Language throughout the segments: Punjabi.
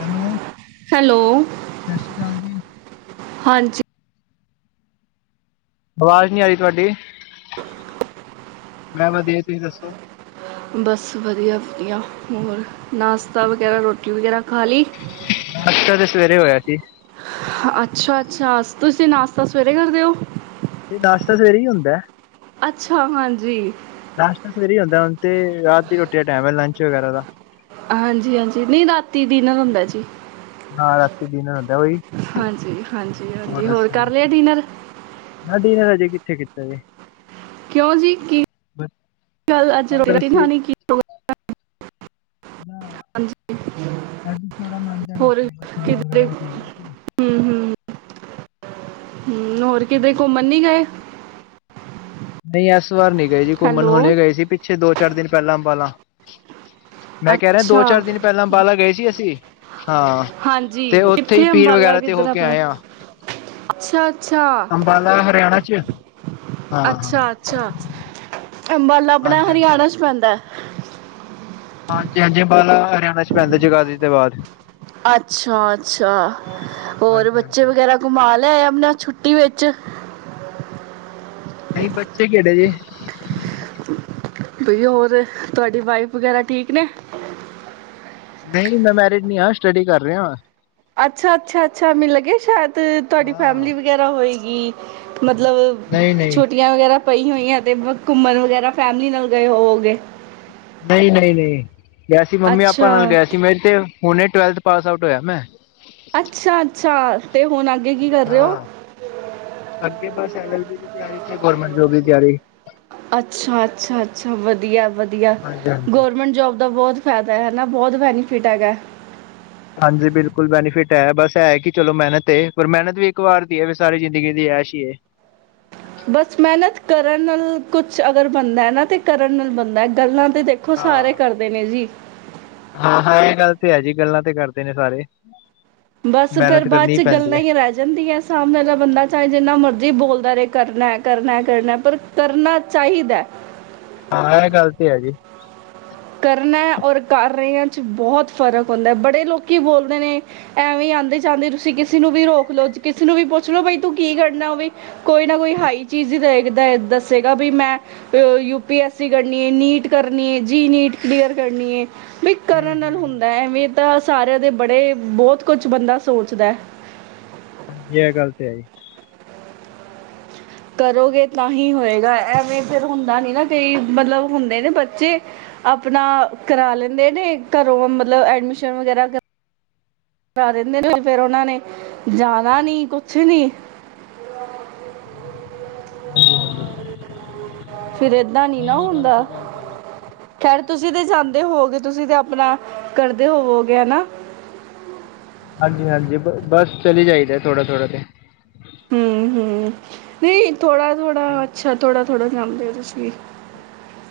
ਹੈਲੋ ਸਤਿ ਹੈਲੋ, ਸ਼੍ਰੀ ਅਕਾਲ ਜੀ। ਹਾਂਜੀ। ਆਵਾਜ਼ ਨੀ ਆਈ ਤੁਆਡੀ ਮੈ ਵਧੀਆ। ਤੁਸੀਂ ਦੱਸੋ? ਬਸ ਵਧੀਆ -ਵਧੀਆ ਹੋਰ ਨਾਸਤਾ ਵਗੈਰਾ, ਰੋਟੀ ਵਗੈਰਾ ਖਾ ਲੀ ਨਾਸ਼ਤਾ ਤੇ ਸਵੇਰੇ ਹੋਯਾ ਸੀ। ਅੱਛਾ -ਅੱਛਾ ਤੁਸੀਂ ਨਾਸਤਾ ਸਵੇਰੇ ਕਰਦੇਔ। ਨੀ ਨਾਸ਼ਤਾ ਤੇ ਸਵੇਰੇ ਈ ਹੁੰਦੈ। ਅੱਛਾ ਹਾਂਜੀ। ਨਾਸ਼ਤਾ ਸਵੇਰੇ ਈ ਹੋਂਦਾ ਹੁਣ ਤੇ ਰਾਤ ਦੀ ਰੋਟੀ ਦਾ ਟੈਮ ਐ ਲੰਚ ਵਗੈਰਾ ਦਾ ਹਾਂਜੀ -ਹਾਂਜੀ ਨੀ ਰਾਤੀ ਡਿਨਰ ਹੁੰਦਾ ਜੀ। ਹਾਂ ਰਾਤੀ ਡਿਨਰ ਹੋਂਦਾ ਔਹੀ। ਹਾਂਜੀ -ਹਾਂਜੀ -ਹਾਂਜੀ ਹੋਰ ਕਰ ਲੇਆ ਡਿਨਰ। ਨ ਡੀਨਰ ਅਜੇ ਕਿੱਥੇ ਕੀਤਾ ਜੇ ਕਿਉਂ ਜੀ ਕੀ ਬਸ [inaudible] ਗੱਲ ਅੱਜ ਰੋ ਟੀ ਵੈਸੇ ਖਾਨੀ। ਨਾ ਜੀ? ਅੱਜ ਥੋੜਾ ਮੰਨ ਜਾ ਨੀ ਹੋਰ ਸੀ, ਤਬੀਅਤ ਕਿਧਰੇ ਵਗੈਰਾ ਵੀ ਹੂੰ ਠੀਕ ਨੀ ਸੀ। ਹਮ ਹੋਰ ਕਿਤੇ ਹਾਂਜੀ। ਘੁੰਮਣ ਨੀ ਗੇ। ਨਈ ਏਸ ਵਾਰ ਨੀ ਗੇਜੀ ਘੁੰਮਣ ਹੈਲੋ ਹੁਣੇ ਗਏ ਸੀ ਪਿੱਛੇ ਦੋ ਚਾਰ ਦਿਨ ਪੈਲਾਂ ਅਬਾਲਾਂ। ਮੈਂ ਕੈ ਰੇਯਾ ਦੋ, ਅੱਛਾ ਚਾਰ ਦਿਨ ਪੈਲਾਂ ਅੰਬਾਲਾ ਗੇ ਸੀ ਅਸੀਂ। ਹਾਂ ਹਾਂਜੀ ਤੇ ਔਥੇ ਈ ਕਿੱਥੇ ਪੀਰ ਅੰਬਾਲਾ ਵਗੈਰਾ ਤੇ ਕਿੱਧਰ ਹੋ ਕੇ ਆਪਣਾ ਆਏ ਆਂ। ਅੱਛਾ -ਅੱਛਾ ਹਰਿਆਣਾ ਚ ਹਾਂ ਹਾਂ ਅੱਛਾ- ਅੱਛਾ ਅੰਬਾਲਾ ਅਪਣਾ ਹਾਂਜੀ ਹਾਂਜੀ ਹਰਿਆਣਾ ਚ ਪੈਂਦੈ- ਹਾਂਜੀ -ਹਾਂਜੀ ਅਬਾਂਲਾ ਹਰਿਆਣਾ ਚ ਪੈਂਦਾ ਜਗਾਦਰੀ ਤੋ ਬਾਅਦ ਅੱਛਾ- ਅੱਛਾ ਹੋਰ ਹਾਂਜੀ ਬੱਚੇ ਹਾਂਜੀ ਵਗੈਰਾ। ਘੁਮਾ ਲੇਆਯਾ ਅਪਨਾ ਛੁੱਟੀ ਵਿੱਚ ਨ ਈ ਬੱਚੇ ਖੇਡਦੇ ਬਈਯਾ ਹੋਰ ਤੁਹਾਡੀ ਵਾਈਫ ਵਗੈਰਾ ਠੀਕ ਨੇ ਨਈ ਮੈਂ ਮੈਰਿਡ ਨੀ ਆ ਸਟੱਡੀ ਕਰ ਰਿਆ ਅੱਛਾ -ਅੱਛਾ- ਅੱਛਾ ਮੈਨੂੰ ਲੱਗੇਯਾ ਸ਼ੈਦ ਤੁਆਡੀ ਹਾਂ ਫੈਮਿਲੀ ਵਗੈਰਾ ਹੋਏਗੀ ਮਤਲਬ ਨਈ ਨਈ ਛੁੱਟੀਆਂ ਵਗੈਰਾ ਪਈ ਹੋਈਐ ਤੇ ਘੁੰਮਣ ਵਗੈਰਾ ਫੈਮਲੀ ਨਾਲ ਗਏ ਹੋਵੋਗੇ। ਨਈ ਨਈ ਨਈ ਗੇਯਾ ਸੀ ਮੰਮੀ ਆਪਾਂ ਅੱਛਾ ਨਾਲ ਗਿਆ ਸੀ ਮੇਰੇ ਤੇ ਹੁਣੇ ਟਵੈਲਥ ਪਾਸ ਆਊਟ ਹੋਇਆ ਮੈਂ ਅੱਛਾ- ਅੱਛਾ ਤੇ ਹੁਣ ਅੱਗੇ ਕੀ ਕਰੇ ਔ ਹਾਂ ਅੱਗੇ ਬਸ ਲ ਲ ਬੀ ਦੀ ਤਿਆਰੀ ਤੇ ਗੋਰਮੈਂਟ ਜੋਬ ਦੀ ਤਿਯਾਰੀ। ਅੱਛਾ- ਅੱਛਾ- ਅੱਛਾ, ਵਧੀਆ -ਵਧੀਆ ਹਾਂਜੀ ਹਾਂਜੀ ਗੌਰਮੈਂਟ ਜੋਬ ਦਾ ਬੋਤ ਫੈਦਾ ਹੈ ਨਾ ਬੋਤ ਬੈਨੀਫਿਟ ਹੈਗਾ। ਹਾਂਜੀ ਬਿਲਕੁਲ ਬੈਨੀਫਿਟ ਹੈ ਬਸ ਐ ਕਿ ਚਲੋ ਮੈਨਤ ਏ ਪਰ ਮੈਹਨਤ ਵੀ ਇੱਕ ਵਾਰ ਦੀ ਐ ਵੀ ਸਾਰੀ ਜ਼ਿੰਦਗੀ ਦੀ ਐਸ਼ ਈ ਏ ਬਸ ਮੇਨਤ ਕਰਨ ਨਾਲ ਕੁਛ ਅਗਰ ਬਣਦਾ ਹੈ ਨਾ ਤੇ ਕਰਨ ਨਾਲ ਬਣਦਾ ਗੱਲਾਂ ਤੇ ਦੇ ਖੋ ਸਾਰੇ ਕਰਦੇ ਨੇ ਜੀ। ਹਾਂ -ਹਾਂ ਐ ਗੱਲ ਤੇ ਹੈ ਜੀ ਗੱਲਾਂ ਤੇ ਕਰਦੇ ਨੇ ਸਾਰੇ। ਬਸ ਫੇਰ ਮਿਹਨਤ ਕਰਨੀ ਹੀ ਬਾਚ ਪੈਂਦੀ ਗੱਲਾਂ ਹੈ ਈ ਰੈ ਜਾਂਦੀ ਐ ਸਾਹਮਣੇ ਵਾਲਾ ਬੰਦਾ ਚਾਹੇ ਜਿੰਨਾ ਮਰਜ਼ੀ ਬੋਲਦਾ ਰੇ ਕਰਨਾ- ਕਰਨਾ ਹੈ ਕਰਨਾ ਪਰ ਕਰਨਾ ਚਾਹੀਦੈ। ਹਾਂ ਐਹ ਗੱਲ ਤੇ ਹੈਗੀ। ਕਰਨਾ ਔਰ ਕਾਰਿਆਂ 'ਚ ਬਹੋਤ ਫਰਕ ਹੁੰਦੈ ਬੜੇ ਲੋਕੀ ਬੋਲਦੇ ਨੇ ਐਵੇਂ ਆਂਦੇ-ਜਾਂਦੇ ਤੁਸੀਂ ਕਿਸੀ ਨੂੰ ਵੀ ਰੋਕ ਲੋ, ਕਿਸੀ ਨੂੰ ਵੀ ਪੁੱਛ ਲੋੋ ਬ‌ਈ ਤੂੰ ਕੀ ਕਰਨਾ, ਉਵੀ ਕੋਈ ਨਾ ਕੋਈ ਹਾਈ ਚੀਜ਼ ਈ, ਦਹੇ ਦੇ ਦੱਸੇਗਾ ਵੀ ਮੈਂ ਤੇ ਉਹ ਯੂਪੀ ਐਸਈ ਕਰਨੀ ਏ, ਨੀਟ ਕਰਨੀ ਏ, ਜੀ ਨੀਟ ਕਲੀਅਰ ਕਰਨੀ ਏ। ਵੀ ਕਰਨ ਨਾਲ ਹੂੰ-ਹੂੰ। ਹੁੰਦਾ ਐਵੇਂ ਤਾਂ ਸਾਰਿਆਂ ਦੇ ਬੜੇ ਬਹੁਤ ਕੁੱਛ ਬੰਦਾ ਸੋਚਦਾ। ਯੇਹ ਗੱਲ ਤੇ ਹੈ ਈ। ਕਰੋਗੇ ਤਾਂਹੀ ਹੋਏਗਾ। ਐਵੇਂ ਫਿਰ ਹੁੰਦਾ ਨੀ ਨਾ, ਕਈ ਮਤਲਬ ਹੁੰਦੇ ਨੇ ਬੱਚੇ ਆਪਣਾ ਕਰਾ ਲੈਂਦੇ ਨੇ, ਘਰੋਂ ਮਤਲਬ ਐਡਮਿਸ਼ਨ ਵਗੈਰਾ ਕ ਕਰਾ ਦਿੰਦੇ ਨੇ, ਫੇਰ ਉਹਨਾਂ ਨੇ ਜਾਣਾ ਨੀ, ਕੁਛ ਨੀ। ਹਾਂਜੀ-ਹਾਂਜੀ। ਫਿਰ ਏਦਾਂ ਨੀ ਨਹੀਂ ਨਾ ਉਹ ਗੱਲ ਹੁੰਦਾ। ਤੇ ਗੱਲ ਸਹੀ। ਖ਼ੈਰ ਤੁਸੀਂ ਤੇ ਜਾਂਦੇ ਹੋਵੋਗੇ, ਤੁਸੀਂ ਤਾਂ ਆਪਣਾ ਕਰਦੇ ਹੋਵੋਗੇ ਹਨਾ। ਹਾਂਜੀ-ਹਾਂਜੀ, ਬ ਬੱਸ ਚਲੀ ਜਾਈਦਾ ਥੋੜਾ-ਥੋੜਾ ਤੇ। ਹੂੰ-ਹੂੰ, ਨਹੀਂ ਥੋੜਾ-ਥੋੜਾ ਨਹੀਂ-ਨਹੀਂ ਅੱਛਾ, ਥੋੜਾ-ਥੋੜਾ ਜਾਂਦੇ ਤੁਸੀਂ।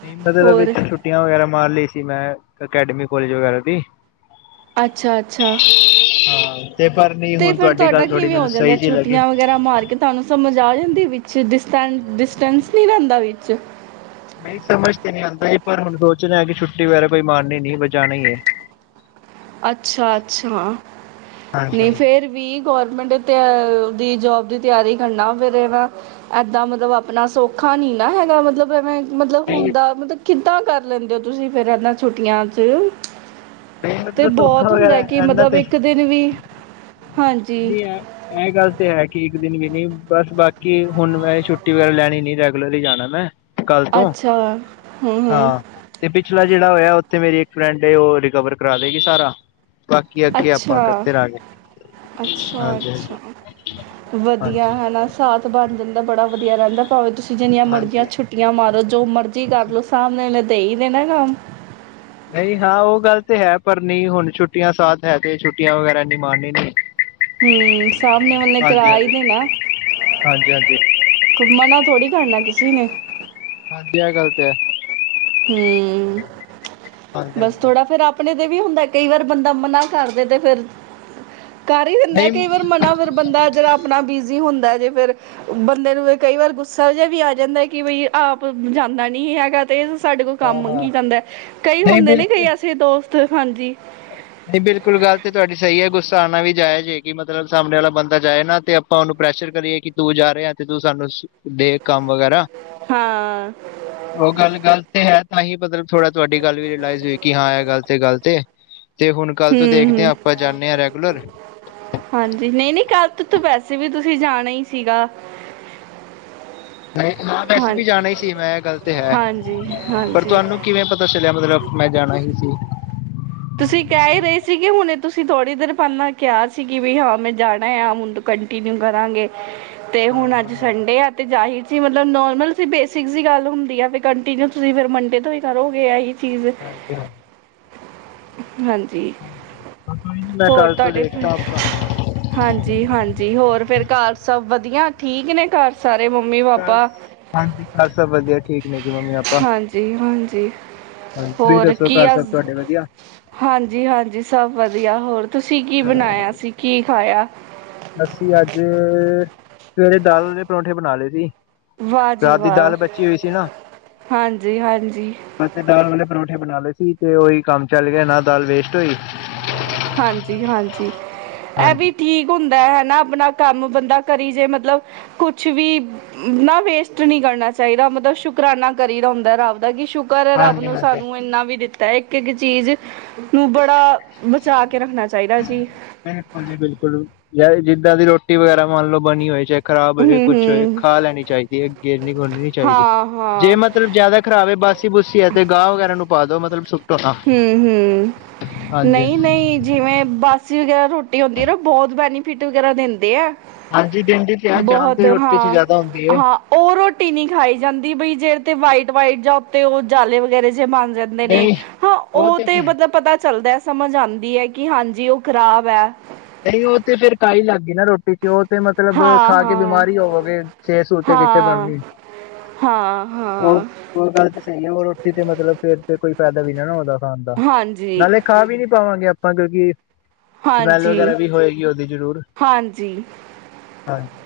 ਨਹੀਂ ਮਤਲਬ ਵਿੱਚ ਹੋਰ ਛੁੱਟੀਆਂ ਵਗੈਰਾ ਮਾਰ ਲਈ ਸੀ ਮੈਂ, ਅਕੈਡਮੀ, ਕੋਲਜ ਵਗੈਰਾ ਦੀ। ਅੱਛਾ-ਅੱਛਾ। ਹਾਂ ਤੇ ਪਰ ਨਹੀਂ ਤੇ ਹੁਣ ਫੇਰ ਤੁਹਾਡੀ ਤੁਹਾਡਾ ਗੱਲ ਥੋੜੀ ਕਿਵੇਂ ਹੋ ਮੈਨੂੰ ਜਾਂਦਾ, ਸਹੀ ਜਿਹੀ ਲੱਗੀ। ਛੁੱਟੀਆਂ ਵਗੈਰਾ ਮਾਰ ਕੇ ਤੁਹਾਨੂੰ ਸਮਝ ਆ ਜਾਂਦੀ ਵਿੱਚ ਡਿਸਟ-ਡਿਸਟੈਂਸ ਨੀ ਰਹਿੰਦਾ ਵਿੱਚ। ਨਹੀਂ ਸਮਝ ਤੇ ਨੀ ਆਉਂਦੀ, ਪਰ ਹੁਣ ਸੋਚਦਾਂ ਕਿ ਛੁੱਟੀ ਵਗੈਰਾ ਕੋਈ ਮਾਰਨੀ ਨੀ ਬ ਜਾਣਾ ਈ ਏ। [inaudible] ਅੱਛਾ-ਅੱਛਾ, ਨਹੀਂ ਹਾਂਜੀ-ਹਾਂਜੀ। ਫੇਰ ਵੀ ਗੌਰਮੈਂਟ ਤਿਆ, ਦੀ ਜੋਬ ਦੀ ਤਿਆਰੀ ਕਰਨਾ ਫਿਰ ਇਹ ਨਾ ਏਦਾਂ ਮਤਲਬ ਆਪਣਾ ਸੌਖਾ ਨੀ ਨਾ ਹੈਗਾ, ਮਤਲਬ ਐਵੇਂ ਮਤਲਬ ਨਹੀਂ-ਨਹੀਂ ਹੁੰਦਾ, ਮਤਲਬ ਕਿੱਦਾਂ ਕਰ ਲੈਂਦੇ ਓ ਤੁਸੀਂ ਫੇਰ ਇਹਨਾਂ ਛੁੱਟੀਆਂ 'ਚ ਤੇ ਮਤਲਬ ਧੋਖਾ ਬਹੁਤ ਹੁੰਦਾ ਵਗੈਰਾ ਕਿ ਇਹਨਾਂ ਮਤਲਬ ਇੱਕ ਦਿਨ ਵੀ ਹਾਂਜੀ ਦੀ ਐ। ਐਹ ਗੱਲ ਤੇ ਹੈ ਕਿ ਇੱਕ ਦਿਨ ਵੀ ਨੀ, ਬਸ ਬਾਕੀ ਹੁਣ ਮੈਂ ਛੁੱਟੀ ਵਗੈਰਾ ਲੈਣੀ ਨੀ ਰੈਗੂਲਰ ਈ ਜਾਣਾ ਮੈਂ। ਕੱਲ੍ਹ ਤੋਂ ਅੱਛਾ ਹੂੰ ਹੂੰ ਹਾਂ। ਤੇ ਪਿਛਲਾ ਜਿਹੜਾ ਹੋਇਆ ਉੱਥੇ ਮੇਰੀ ਇੱਕ ਫਰੈਂਡ ਏ, ਉਹ ਰਿਕਵਰ ਕਰਾਦੇਗੀ ਸਾਰਾ ਬਾਕੀ ਅੱਗੇ ਆਪਾਂ ਕਰਦੇ ਰਹਾਂਗੇ। ਹਾਂਜੀ ਹਾਂਜੀ ਅੱਛਾ-ਅੱਛਾ, ਵਧੀਆ ਹਾਂਜੀ ਹਨਾ ਸਾਥ ਬਣ ਜਾਂਦਾ ਬੜਾ ਵਧੀਆ ਰਹਿੰਦਾ ਭਾਵੇਂ ਤੁਸੀਂ ਜਿੰਨੀਆਂ ਮਰਜ਼ੀਆਂ ਹਾਂਜੀ ਛੁੱਟੀਆਂ ਮਾਰੋ। ਜੋ ਮਰਜ਼ ਟੀ ਕਰਲੋ, ਸਾਮਨੇ ਨੇ ਦੇ ਈ ਦੇਣਾ ਕੰਮ। ਨਹੀਂ ਹਾਂ, ਉਹ ਗੱਲ ਤੇ ਹੈ ਪਰ ਨੀ ਹੁਣ ਛੁੱਟੀਆਂ ਸਾਥ ਹੈ ਤੇ ਛੁੱਟੀਆਂ ਵਗੈਰਾ ਐਨੀ ਮਾਰਨੀ ਨਹੀਂ। ਹੂੰ, ਸਾਹਮਣੇ ਵਾਲੇ ਕਰਾ ਈ ਦੇਨਾ। ਹਾਂਜੀ-ਹਾਂਜੀ। ਕੁ ਮਨਾ ਥੋੜੀ ਕਰਨਾਂ ਕਿਸੇ ਨੇ। ਹਾਂਜੀ, ਐ ਗੱਲ ਤੇ ਐ। ਹੂੰ, ਹਾਂਜੀ ਬਸ ਹਾਂਜੀ ਥੋੜਾ ਫੇਰ ਆਪ ਆਪਣੇ ਤੇ ਵੀ ਹੁੰਦਾ। ਕਈ ਵਾਰ ਬੰਦਾ ਮਨਾ ਕਰਦੇ ਤੇ ਫਿਰ, ਕਰ ਈ ਦਿੰਦਾ ਨਹੀਂ ਕਈ ਵਾਰ ਮਨਾ ਫ ਬੰਦਾ ਜਿਹੜਾ ਆਪਣਾ ਬਿਜੀ ਹੁੰਦਾ ਜੇ ਫਿਰ ਬੰਦੇ ਨੂੰ ਫੇਰ ਕਈ ਵਾਰ ਗੁੱਸਾ ਜਹਾ ਵੀ ਆ ਜਾਂਦਾ, ਕਿ ਬਈ ਆਪ ਜਾਂਦਾ ਨਹੀਂ ਹੈਗਾ ਤੇ ਸਾਡੇ ਕੋਲ ਕੰਮ ਹਾਂ ਹਾਂ ਮੰਗੀਂ ਜਾਂਦਾ। ਕਈ ਨਹੀਂ ਹੁੰਦੇ ਨੇ ਕਈ ਬਿਲਕੁਲ ਐਸੇ ਦੋਸਤ ਹਾਂਜੀ। ਨਹੀਂ ਬਿਲਕੁਲ ਗੱਲ ਤੇ ਤੁਹਾਡੀ ਸਹੀ ਏ, ਗੁੱਸਾ ਆਉਣਾ ਵੀ ਜਾਇਜ਼ ਏ, ਕਿ ਮਤਲਬ ਸਾਹਮਣੇ ਵਾਲਾ ਬੰਦਾ ਜਾਏ ਨਾ ਤੇ ਆਪਾਂ ਉਹਨੂੰ ਪ੍ਰੈਸ਼ਰ ਕਰੀਏ, ਕਿ ਤੂੰ ਜਾ ਰਿਹਾ ਤੇ ਤੂੰ ਸਾਨੂੰ ਦੇ ਕੰਮ ਵਗੈਰਾ। ਹਾਂ ਉਹ ਗੱਲ ਗਲਤ ਏ ਤਾਂ ਹੀ ਮਤਲਬ ਥੋੜਾ ਤੁਹਾਡੀ ਗੱਲ ਵੀ ਰਿਅਲਾਈਜ਼ ਹੋਈ ਕਿ ਹਾਂ ਇਹ ਗਲ ਤੇ ਗਲਤ ਏ ਤੇ ਹੁਣ ਕੱਲ ਤੋਂ ਹੂੰ ਦੇਖਦੇ ਹਾਂ ਹੂੰ ਆਪਾਂ ਜਾਂਨੇ ਹਾਂ ਰੈਗੂਲਰ ਹਾਂਜੀ ਨਹੀਂ ਨਹੀਂ ਕੱਲ ਤੋਂ ਤਾਂ ਵੈਸੇ ਵੀ ਤੁਸੀਂ ਜਾਣਾ ਈ ਸੀਗਾ ਨਹੀਂ ਹਾਂ ਵੈਸੇ ਵੀ ਜਾਣਾ ਹੀ ਸੀ ਮੈਂ ਇਹ ਗੱਲ ਤੇ ਹੈ ਹਾਂਜੀ ਪਰ ਹਾਂਜੀ ਤੁਹਾਨੂੰ ਕਿਵੇਂ ਪਤਾ ਚੱਲਿਆ ਮਤਲਬ ਮੈਂ ਜਾਣਾ ਈ ਸੀ ਤੁਸੀਂ ਕਹਿ ਹੀ ਰਹੇ ਸੀਗੇ ਹੁਣੇ ਤੁਸੀਂ ਥੋੜ੍ਹੀ ਦੇਰ ਪਹਿਲਾਂ ਕਿਹਾ ਸੀ ਕਿ ਵੀ ਹਾਂ ਮੈਂ ਜਾਣਾ ਆ ਮੁੰ ਕੰਟੀਨਿਊ ਕਰਾਂਗੇ ਤੇ ਹੁਣ ਹਾਂ ਅੱਜ ਹਾਂ ਸੰਡੇ ਐ ਤੇ ਜਾਹਿਰ ਜੇ ਮਤਲਬ ਨੋਰਮਲ ਬੇਸਿਕਸ ਜੀ ਗੱਲ ਹੁੰਦੀ ਐ ਬਈ ਕੰਟੀਨਿਊ ਤੁਸੀਂ ਫਿਰ ਮੰਡੇ ਤੋਂ ਹੀ ਕਰੋਗੇ ਇਹੀ ਚੀਜ਼ [unintelligible] ਹਾਂਜੀ ਮੈਂ ਹੋਰ ਕੱਲ ਤੋਂ ਤੁਹਾਡੇ ਦੇਖਦਾ ਆਪਾਂ ਹਾਂਜੀ ਹਾਂਜੀ ਹੋਰ ਫੇਰ ਘਰ ਸਭ ਵਧੀਆ ਠੀਕ ਨੇ ਘਰ ਸਾਰੇ ਮੰਮੀ ਘਰ ਪਾਪਾ ਹਾਂਜੀ ਘਰ ਸਭ ਵਧੀਆ ਠੀਕ ਨੇ ਜੀ ਮੰਮੀ ਪਾਪਾ ਹਾਂਜੀ ਹਾਂਜੀ ਹਾਂਜੀ ਤੁਸੀਂ ਹੋਰ ਦੱਸੋ ਕੀ ਘਰ ਆ ਸਭ ਤੁਹਾਡੇ ਵਧੀਆ ਹਾਂਜੀ ਹਾਂਜੀ ਸਭ ਵਧੀਆ ਹੋਰ ਤੁਸੀਂ ਕੀ ਬਣਾਇਆ ਸੀ ਕੀ ਖਾਇਆ ਅਸੀਂ ਅੱਜ ਸਵੇਰੇ ਦਾਲ ਆਲੇ ਪਰੌਂਠੇ ਬਣਾ ਲਏ ਸੀ ਵਾਹ ਜੀ ਰਾਤ ਦੀ ਵਾਹ ਦਾਲ ਬਚੀ ਹੋਈ ਸੀ ਹਾਂਜੀ ਹਾਂਜੀ ਬ ਦਾਲੇ ਆਲੇ ਪਰੌਠੇ ਬਣਾ ਲਏ ਸੀ ਤੇ ਉਹੀ ਕੰਮ ਚੱਲ ਗਿਆ ਨਾ ਦਾਲ ਵੇਸਟ [unintelligible] ਹਾਂਜੀ ਹਾਂਜੀ ਇਹ ਵੀ ਹਾਂਜੀ। ਠੀਕ ਹੁੰਦੈ ਹੈਨਾ ਆਪਣਾ ਕੰਮ ਬੰਦਾ ਕਰੀ ਜੇ ਮਤਲਬ ਕੁਛ ਵੀ ਨਾ ਵੇਸਟ ਨੀ ਕਰਨਾ ਚਾਹੀਦਾ ਮਤਲਬ ਸ਼ੁਕਰਾਨਾ ਕਰੀਦਾ ਹੁੰਦੈ ਰਬ ਦਾ ਕਿ ਸ਼ੁਕ ਕਰ ਰੱਬ ਹਾਂਜੀ ਨੂੰ ਹਾਂਜੀ। ਸਾਨੂੰ ਇੰਨਾ ਵੀ ਦਿੱਤੈ ਇੱਕ ਇੱਕ ਚੀਜ਼ ਨੂੰ ਬੜਾ ਬਚਾ ਕੇ ਰੱਖਣਾ ਚਾਹੀਦਾ ਜੀ ਬਿਲਕੁਲ ਜੀ ਬਿਲਕੁਲ ਜ ਜਿੱਦਾਂ ਦੀ ਰੋਟੀ ਵਗੈਰਾ ਮੰਨ ਲੋ ਬਣੀ ਹੋਏ ਚ ਖ਼ਰਾਬ ਹੂੰ ਹੋਏ ਕੁਛ ਹੋਏ ਹੂੰ ਖਾ ਲੈਣੀ ਚਾਹੀਦੀ ਏ ਗੇਰਨੀ ਗੁਰਨੀ ਨੀ ਚਾਹੀਦੀ ਹਾਂ ਜੇ ਹਾਂ ਮਤਲਬ ਜ਼ਿਆਦਾ ਖਰਾਵੇ ਬਾਸੀ ਬੂਸੀ ਹੈ ਤੇ ਗਾਹ ਵਗੈਰਾ ਨੂੰ ਪਾ ਦੋ ਮਤਲਬ ਸੁ ਹਮ ਹਮ ਹਾਂਜੀ। ਨਹੀਂ ਨਹੀਂ ਜਿਵੇਂ ਬਾਸੀ ਵਗੈਰਾ ਰੋਟੀ ਹੁੰਦੀ ਏ ਨਾ ਬਹੁਤ ਬੈਨੀਫਿਟ ਵਗੈਰਾ ਦਿੰਦੀ ਏ। ਹਾਂਜੀ ਕਹਿੰਦੇ ਤੇ ਆ ਜਾਨ ਤੇ ਰੋਟੀ ਚ ਜਿਆਦਾ ਹੁੰਦੀ ਏ। ਹਾਂ ਉਹ ਰੋਟੀ ਨਹੀਂ ਖਾਈ ਜਾਂਦੀ ਬਈ ਜੇ ਤੇ ਵਾਈਟ ਵਾਈਟ ਜਾਂ ਉਤੇ ਉਹ ਜਾਲੇ ਵਗੈਰੇ ਜੇ ਬਣ ਜਾਂਦੇ ਨੇ ਨਹੀਂ ਹਾਂ ਉਹ ਤੇ ਮਤਲਬ ਪਤਾ ਚੱਲਦੈ ਸਮਝ ਆਂਦੀ ਏ ਕਿ ਹਾਂਜੀ ਉਹ ਖ਼ਰਾਬ ਹੈ। ਨਹੀਂ ਉਹ ਤੇ ਫੇਰ ਕਾਹੀ ਲੱਗ ਗਈ ਨਾ ਰੋਟੀ ਤੇ ਉਹ ਮਤਲਬ ਹਾਂ ਖਾ ਕੇ ਹਾਂ ਬਿਮਾਰ ਹੀ ਹੋਵੋਗੇ ਸਿਹਤ ਸੁਹਤ ਤੇ ਕਿੱਥੇ ਹਾਂ ਬਣਨੀ। ਹਾਂ ਹਾਂ ਉਹ ਗੱਲ ਤੇ ਸਹੀ ਹੈ ਉਹ ਰੋਟੀ ਤੇ ਮਤਲਬ ਫੇਰ ਤੇ ਕੋਈ ਫਾਇਦਾ ਵੀ ਨਾ ਉਹਦਾ ਖਾਣ ਦਾ ਹਾਂਜੀ ਨਾਲੇ ਖਾ ਵੀ ਨੀ ਪਾਵਾਂਗੇ ਆਪਾਂ ਕਿਉਂਕਿ ਸਮੈਲ ਹਾਂਜੀ ਵਗੈਰਾ ਵੀ ਹੋਏਗੀ ਉਹਦੀ ਜ਼ਰੂਰ ਹਾਂਜੀ ਹਾਂਜੀ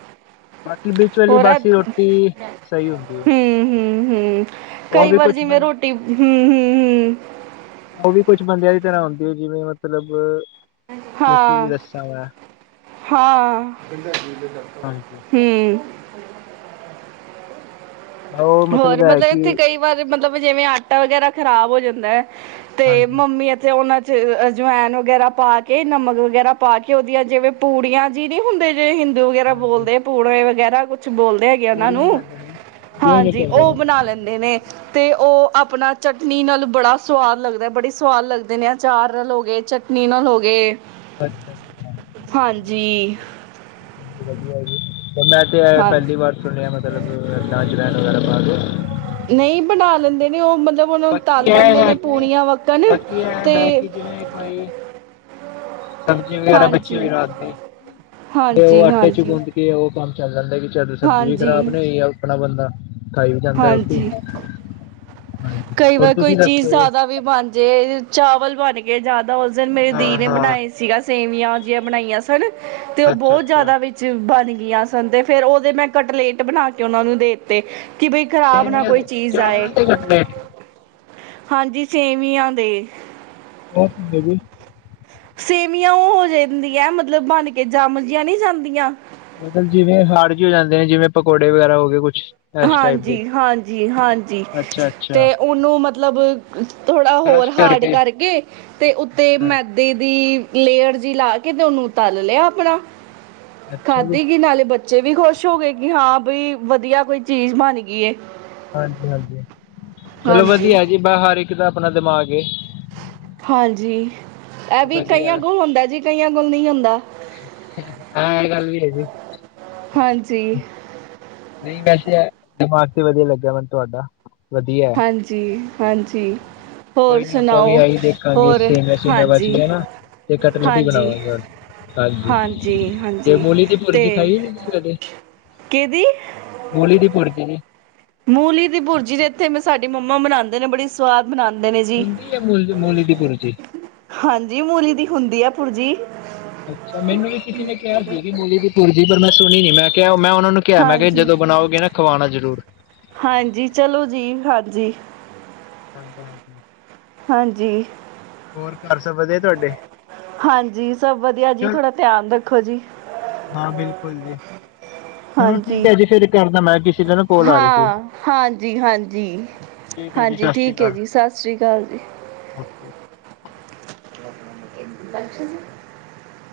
ਬਾਕੀ ਵਿੱਚ ਵਾਲੀ ਹੋਰ ਹਮ ਬਾਸੀ ਰੋਟੀ ਸਹੀ ਹੁੰਦੀ ਏ ਹਮ ਹਮ ਉਹ ਕਈ ਵੀ ਵਾਰ ਕੁਛ ਜਿਵੇਂ ਬੰ ਰੋਟੀ ਹਮ ਹਮ ਹਮ ਉਹ ਵੀ ਕੁੱਛ ਬੰਦਿਆਂ ਦੀ ਤਰ੍ਹਾਂ ਹੁੰਦੀ ਏ ਜਿਵੇਂ ਮਤਲਬ ਮੈਂ ਕੀ ਹਾਂ ਦੱਸਾਂ ਮੈਂ ਹਾਂ ਹਾਂਜੀ ਤੇ ਉਹ ਹੋਰ ਹੈ ਮਤਲਬ ਕਿ ਇੱਥੇ ਕਈ ਵ ਮਤਲਬ ਜਿਵੇਂ ਆਟਾ ਵਗੈਰਾ ਖ਼ਰਾਬ ਹੋ ਜਾਂਦਾ ਹੈ ਤੇ ਹਾਂਜੀ ਮੰਮੀ ਇੱਥੇ ਉਹਨਾਂ ਅਜਵਾਇਨ ਵਗੈਰਾ ਪਾ ਕੇ ਨਮਕ ਵਗੈਰਾ ਪਾ ਕੇ ਉਹਦੀਆਂ ਜਿਵੇਂ ਪੂੜੀਆਂ ਜੀ ਨਹੀਂ ਹੁੰਦੇ ਹਿੰਦੂ ਵਗੈਰਾ ਬੋਲਦੇ ਪੂੜੇ ਵਗੈਰਾ ਕੁੱਛ ਬੋਲਦੇ ਆ ੜੀਆਂ ਕਰਦੇ ਨੇ ਪੂੜੀਆਂ ਹੀ ਹਾਂਜੀ ਕਹਿੰਦੇ ਉਹ ਨੇ ਬਣਾ ਲੈਂਦੇ ਨੇ ਤੇ ਉਹ ਆਪਣਾ ਚਟਨੀ ਨਾਲ ਬੜਾ ਸਵਾਦ ਲੱਗਦਾ ਬੜੀ ਸਵਾਦ ਲੱਗਦੇ ਨੇ ਅਚਾਰ ਹੋ ਗਏ ਚ ਨੀਨੋਲ ਗਏ ਅੱਛਾ ਅੱਛਾ ਹਾਂਜੀ ਚਲੋ ਵਧੀਆ ਜੀ ਮੈਂ ਤੇ ਹਾਂ ਪੈਲੀ ਵਾਰ ਸੁਣਿਆ ਮਤਲਬਾਂਜਵਾੈਨ ਵਗੈਰਾ ਪਾ ਗਿਆ ਨਹੀਂ ਬਣਾ ਲੈਂਦੇ ਨੇ ਉਹ ਮਤਲਬ ਉਹਨੂੰ ਬਾਕੀ ਤਲ ਇਹ ਲੈਂਦੇ ਹੈ ਨੇ ਕਿ ਪੂੜੀਆਂ ਵੱਕਣ ਬਾਕੀ ਇਹ ਤੇ ਹੈ ਕਿ ਜਿਵੇਂ ਕੋਈ ਸਬਜ਼ੀ ਵਗੈਰਾ ਬੱਚੀ ਹਾਂਜੀ ਵੀ ਰਾਤਦੀ ਤੇ ਉਹ ਹਾਂਜੀ ਆਟੇ ਹਾਂਜੀ ਗੁੰਨ ਦੀ ਕਿ ਉਹ ਕੰਮ ਚੱਲ ਜਾਂਦਾ ਕਿ ਚੱਲ ਸਬਜ਼ੀ ਵੀ ਹਾਂਜੀ ਖ਼ਰਾਬ ਨ ਹੋਈ ਆ ਆਪਣਾ ਬੰਦਾ ਖਾਈ ਵੀ ਜਾਂਦਾ ਰੋਟੀ ਹਾਂਜੀ ਹਾਂਜੀ ਕਈ ਹੋਰ ਵਾਰ ਕੋਈ ਤੁਸੀਂ ਚੀਜ਼ ਦੱਸੋ ਜੀ ਜ਼ਿਆਦਾ ਵੀ ਬਣ ਜੇ ਚਾਵਲ ਬਣ ਕੇ ਜਾਦਾ ਉਸ ਦਿਨ ਮੇਰੀ ਦੀ ਹਾਂ ਨੇ ਹਾਂ ਬਣਾਏ ਸੀਗਾ ਸੇਵੀਆਂ ਜੀਆਂ ਬਣਾਈਆਂ ਸਨ ਤੇ ਉਹ ਅੱਛਾ ਬੋਤ ਅੱਛਾ ਜ਼ਿਆਦਾ ਬਣ ਗਈਆਂ ਸਨ ਤੇ ਫੇਰ ਉਹਦੇ ਮੈਂ ਕਟਲੇਟ ਬਣਾ ਕੇ ਉਹਨਾਂ ਨੂੰ ਦੇਤੇ ਕਿ ਬਈ ਖ਼ਰਾਬ ਨਾ ਸੇਮੀਆਂ ਕੋਈ ਦੇ ਚੀਜ਼ ਜਾਏ ਚਾਵਲਾਂ ਦੇ ਕਟਲੇਟ ਹਾਂਜੀ ਸੇਵੀਆਂ ਦੇ ਓ ਜੀ ਸੇਵੀਆਂ ਉਹ ਹੋ ਜਾਂਦੀਆਂ ਮਤਲਬ ਬਣ ਕੇ ਜਾਮ ਜੀਆਂ ਨਹੀਂ ਜਾਂਦੀਆਂ ਮਤਲਬ ਜਿਵੇਂ ਹਾਡ ਕੀ ਹੋ ਜਾਂਦੇ ਨੇ ਜਿਵੇਂ ਪਕੌੜੇ ਵਗੈਰਾ ਹੋ ਗਏ ਕੁਛ ਇਸ ਟਾਈਪ ਹਾਂਜੀ ਦੇ ਹਾਂਜੀ ਹਾਂਜੀ ਅੱਛਾ ਤੇ ਅੱਛਾ ਉਹਨੂੰ ਮਤਲਬ ਥੋੜ੍ਹਾ ਹੋਰ ਹਾਰਡ ਕਰਕੇ ਅਤੇ ਉੱਤੇ ਹਾਂ ਮੈ ਦੇ ਦੀ ਲੇਅਰ ਜੀ ਲਾ ਕੇ ਤੇ ਉਹਨੂੰ ਤਲ ਲਿਆ ਆਪਣਾ ਅੱਛਾ ਜੀ ਖਾਧੀ ਗ ਨਾਲੇ ਬੱਚੇ ਵੀ ਖੁਸ਼ ਹੋ ਗਏ ਕਿ ਹਾਂ ਬਈ ਵਧੀਆ ਕੋਈ ਚੀਜ਼ ਬਣ ਗਈਏ ਹਾਂਜੀ ਹਾਂਜੀ ਚਲੋ ਹਾਂਜੀ, ਵਧੀਆ ਜੀ ਬ ਹਰ ਇੱਕ ਦਾ ਆਪਣਾ ਦਿਮਾਗ ਏ ਹਾਂਜੀ ਇਹ ਵੀ ਕਈਆਂ ਵਧੀਆ ਕੋਲ ਹੁੰਦਾ ਜੀ ਕਈਆਂ ਕੋਲ ਨਹੀਂ ਹੁੰਦਾ ਹਾਂ ਇਹ ਗੱਲ ਵੀ ਹੈ ਹਾਂਜੀ ਨਹੀਂ ਵੈਸੇ ਦਿਮਾਗ ਤੇ ਵਧੀਆ ਲੱਗਿਆ ਮੈਨੂੰ ਤੁਹਾਡਾ ਵਧੀਆ ਹੈ ਹਾਂਜੀ, ਹਾਂਜੀ ਹੋਰ ਕੋਈ ਨੀ ਆਪਾਂ ਵੀ ਸੁਣਾਓ, ਆਹੀ ਦੇਖਾਂਗੇ ਹੋਰ ਸੇਮੇ ਸੂਮੇ ਬਚ ਹਾਂਜੀ ਗਏ ਨਾ ਤੇ ਕਟਲਟ ਹੀ ਹਾਂਜੀ ਬਣਾਵਾਂਗੇ ਹੁਣ ਹਾਂਜੀ, ਤੇ ਹਾਂਜੀ ਮੂਲੀ ਦੀ ਤੇ ਭੁਰਜੀ ਖਾਈ ਨੀ ਤੁਸੀਂ ਕਦੇ ਕਿਹਦੀ? ਮੂਲੀ ਦੀ ਭੁਰਜੀ ਮੂਲੀ ਦੀ ਭੁਰਜੀ ਦੇ ਇੱਥੇ ਮ ਸਾਡੀ ਮੰਮਾ ਬਨਾਦੇ ਨੇ ਬੜੀ ਸਵਾਦ ਬਣਾਦੇ ਨੇ ਜੀ। ਹੁੰਦੀ ਹੈ ਮੂਲੀ ਮੂਲੀ ਦੀ ਭੁਰਜੀ ਹਾਂਜੀ, ਮੂਲੀ ਦੀ ਹੁੰਦੀ ਆ ਭੁਰਜੀ। ਅੱਛਾ ਮੈਨੂੰ ਵੀ ਕਿਸੇ ਨੇ ਕਿਹਾ ਸੀਗੀ ਕੀ, ਮੂਲੀ ਦੀ ਭੁਰਜੀ ਪਰ ਮੈਂ, ਸੁਣੀ ਨੀ, ਮੈਂ ਕਿਹਾ ਮੈਂ ਉਹਨਾਂ ਨੂੰ ਕਿਹਾ, ਮੈਂ ਕਿਹਾ ਹਾਂਜੀ ਜਦੋਂ ਬਣਾਓਗੇ ਨਾ ਖਵਾਣਾ ਜ਼ਰੂਰ। ਹਾਂਜੀ, ਚਲੋ ਜੀ ਹਾਂਜੀ, ਹਾਂਜੀ, ਹਾਂਜੀ, ਹਾਂਜੀ ਹੋਰ, ਘਰ ਸਭ ਵਧੀਆ ਤੁਹਾਡੇ? ਹਾਂਜੀ, ਸਭ ਵਧੀਆ ਜੀ, ਚਲ ਥੋੜ੍ਹਾ ਧਿਆਨ ਰੱਖੋ ਜੀ। ਹਾਂ, ਬਿਲਕੁਲ ਜੀ। ਚਲੋ ਠੀਕ ਹਾਂਜੀ, ਹੈ ਜੀ ਫਿਰ ਕਰਦਾ ਮੈਂ ਕਿਸੇ ਦਾ ਨਾ ਕੋਲ ਆ ਰਹੀ ਸੀ ਹਾਂ ਹਾਂਜੀ-ਹਾਂਜੀ। ਠੀਕ ਹੈ ਜੀ ਹਾਂਜੀ, ਸਤਿ ਸ਼੍ਰੀ ਠੀਕ ਏ ਅਕਾਲ ਜੀ, ਸਤਿ ਸ੍ਰੀ ਅਕਾਲ ਜੀ। ਓਕੇ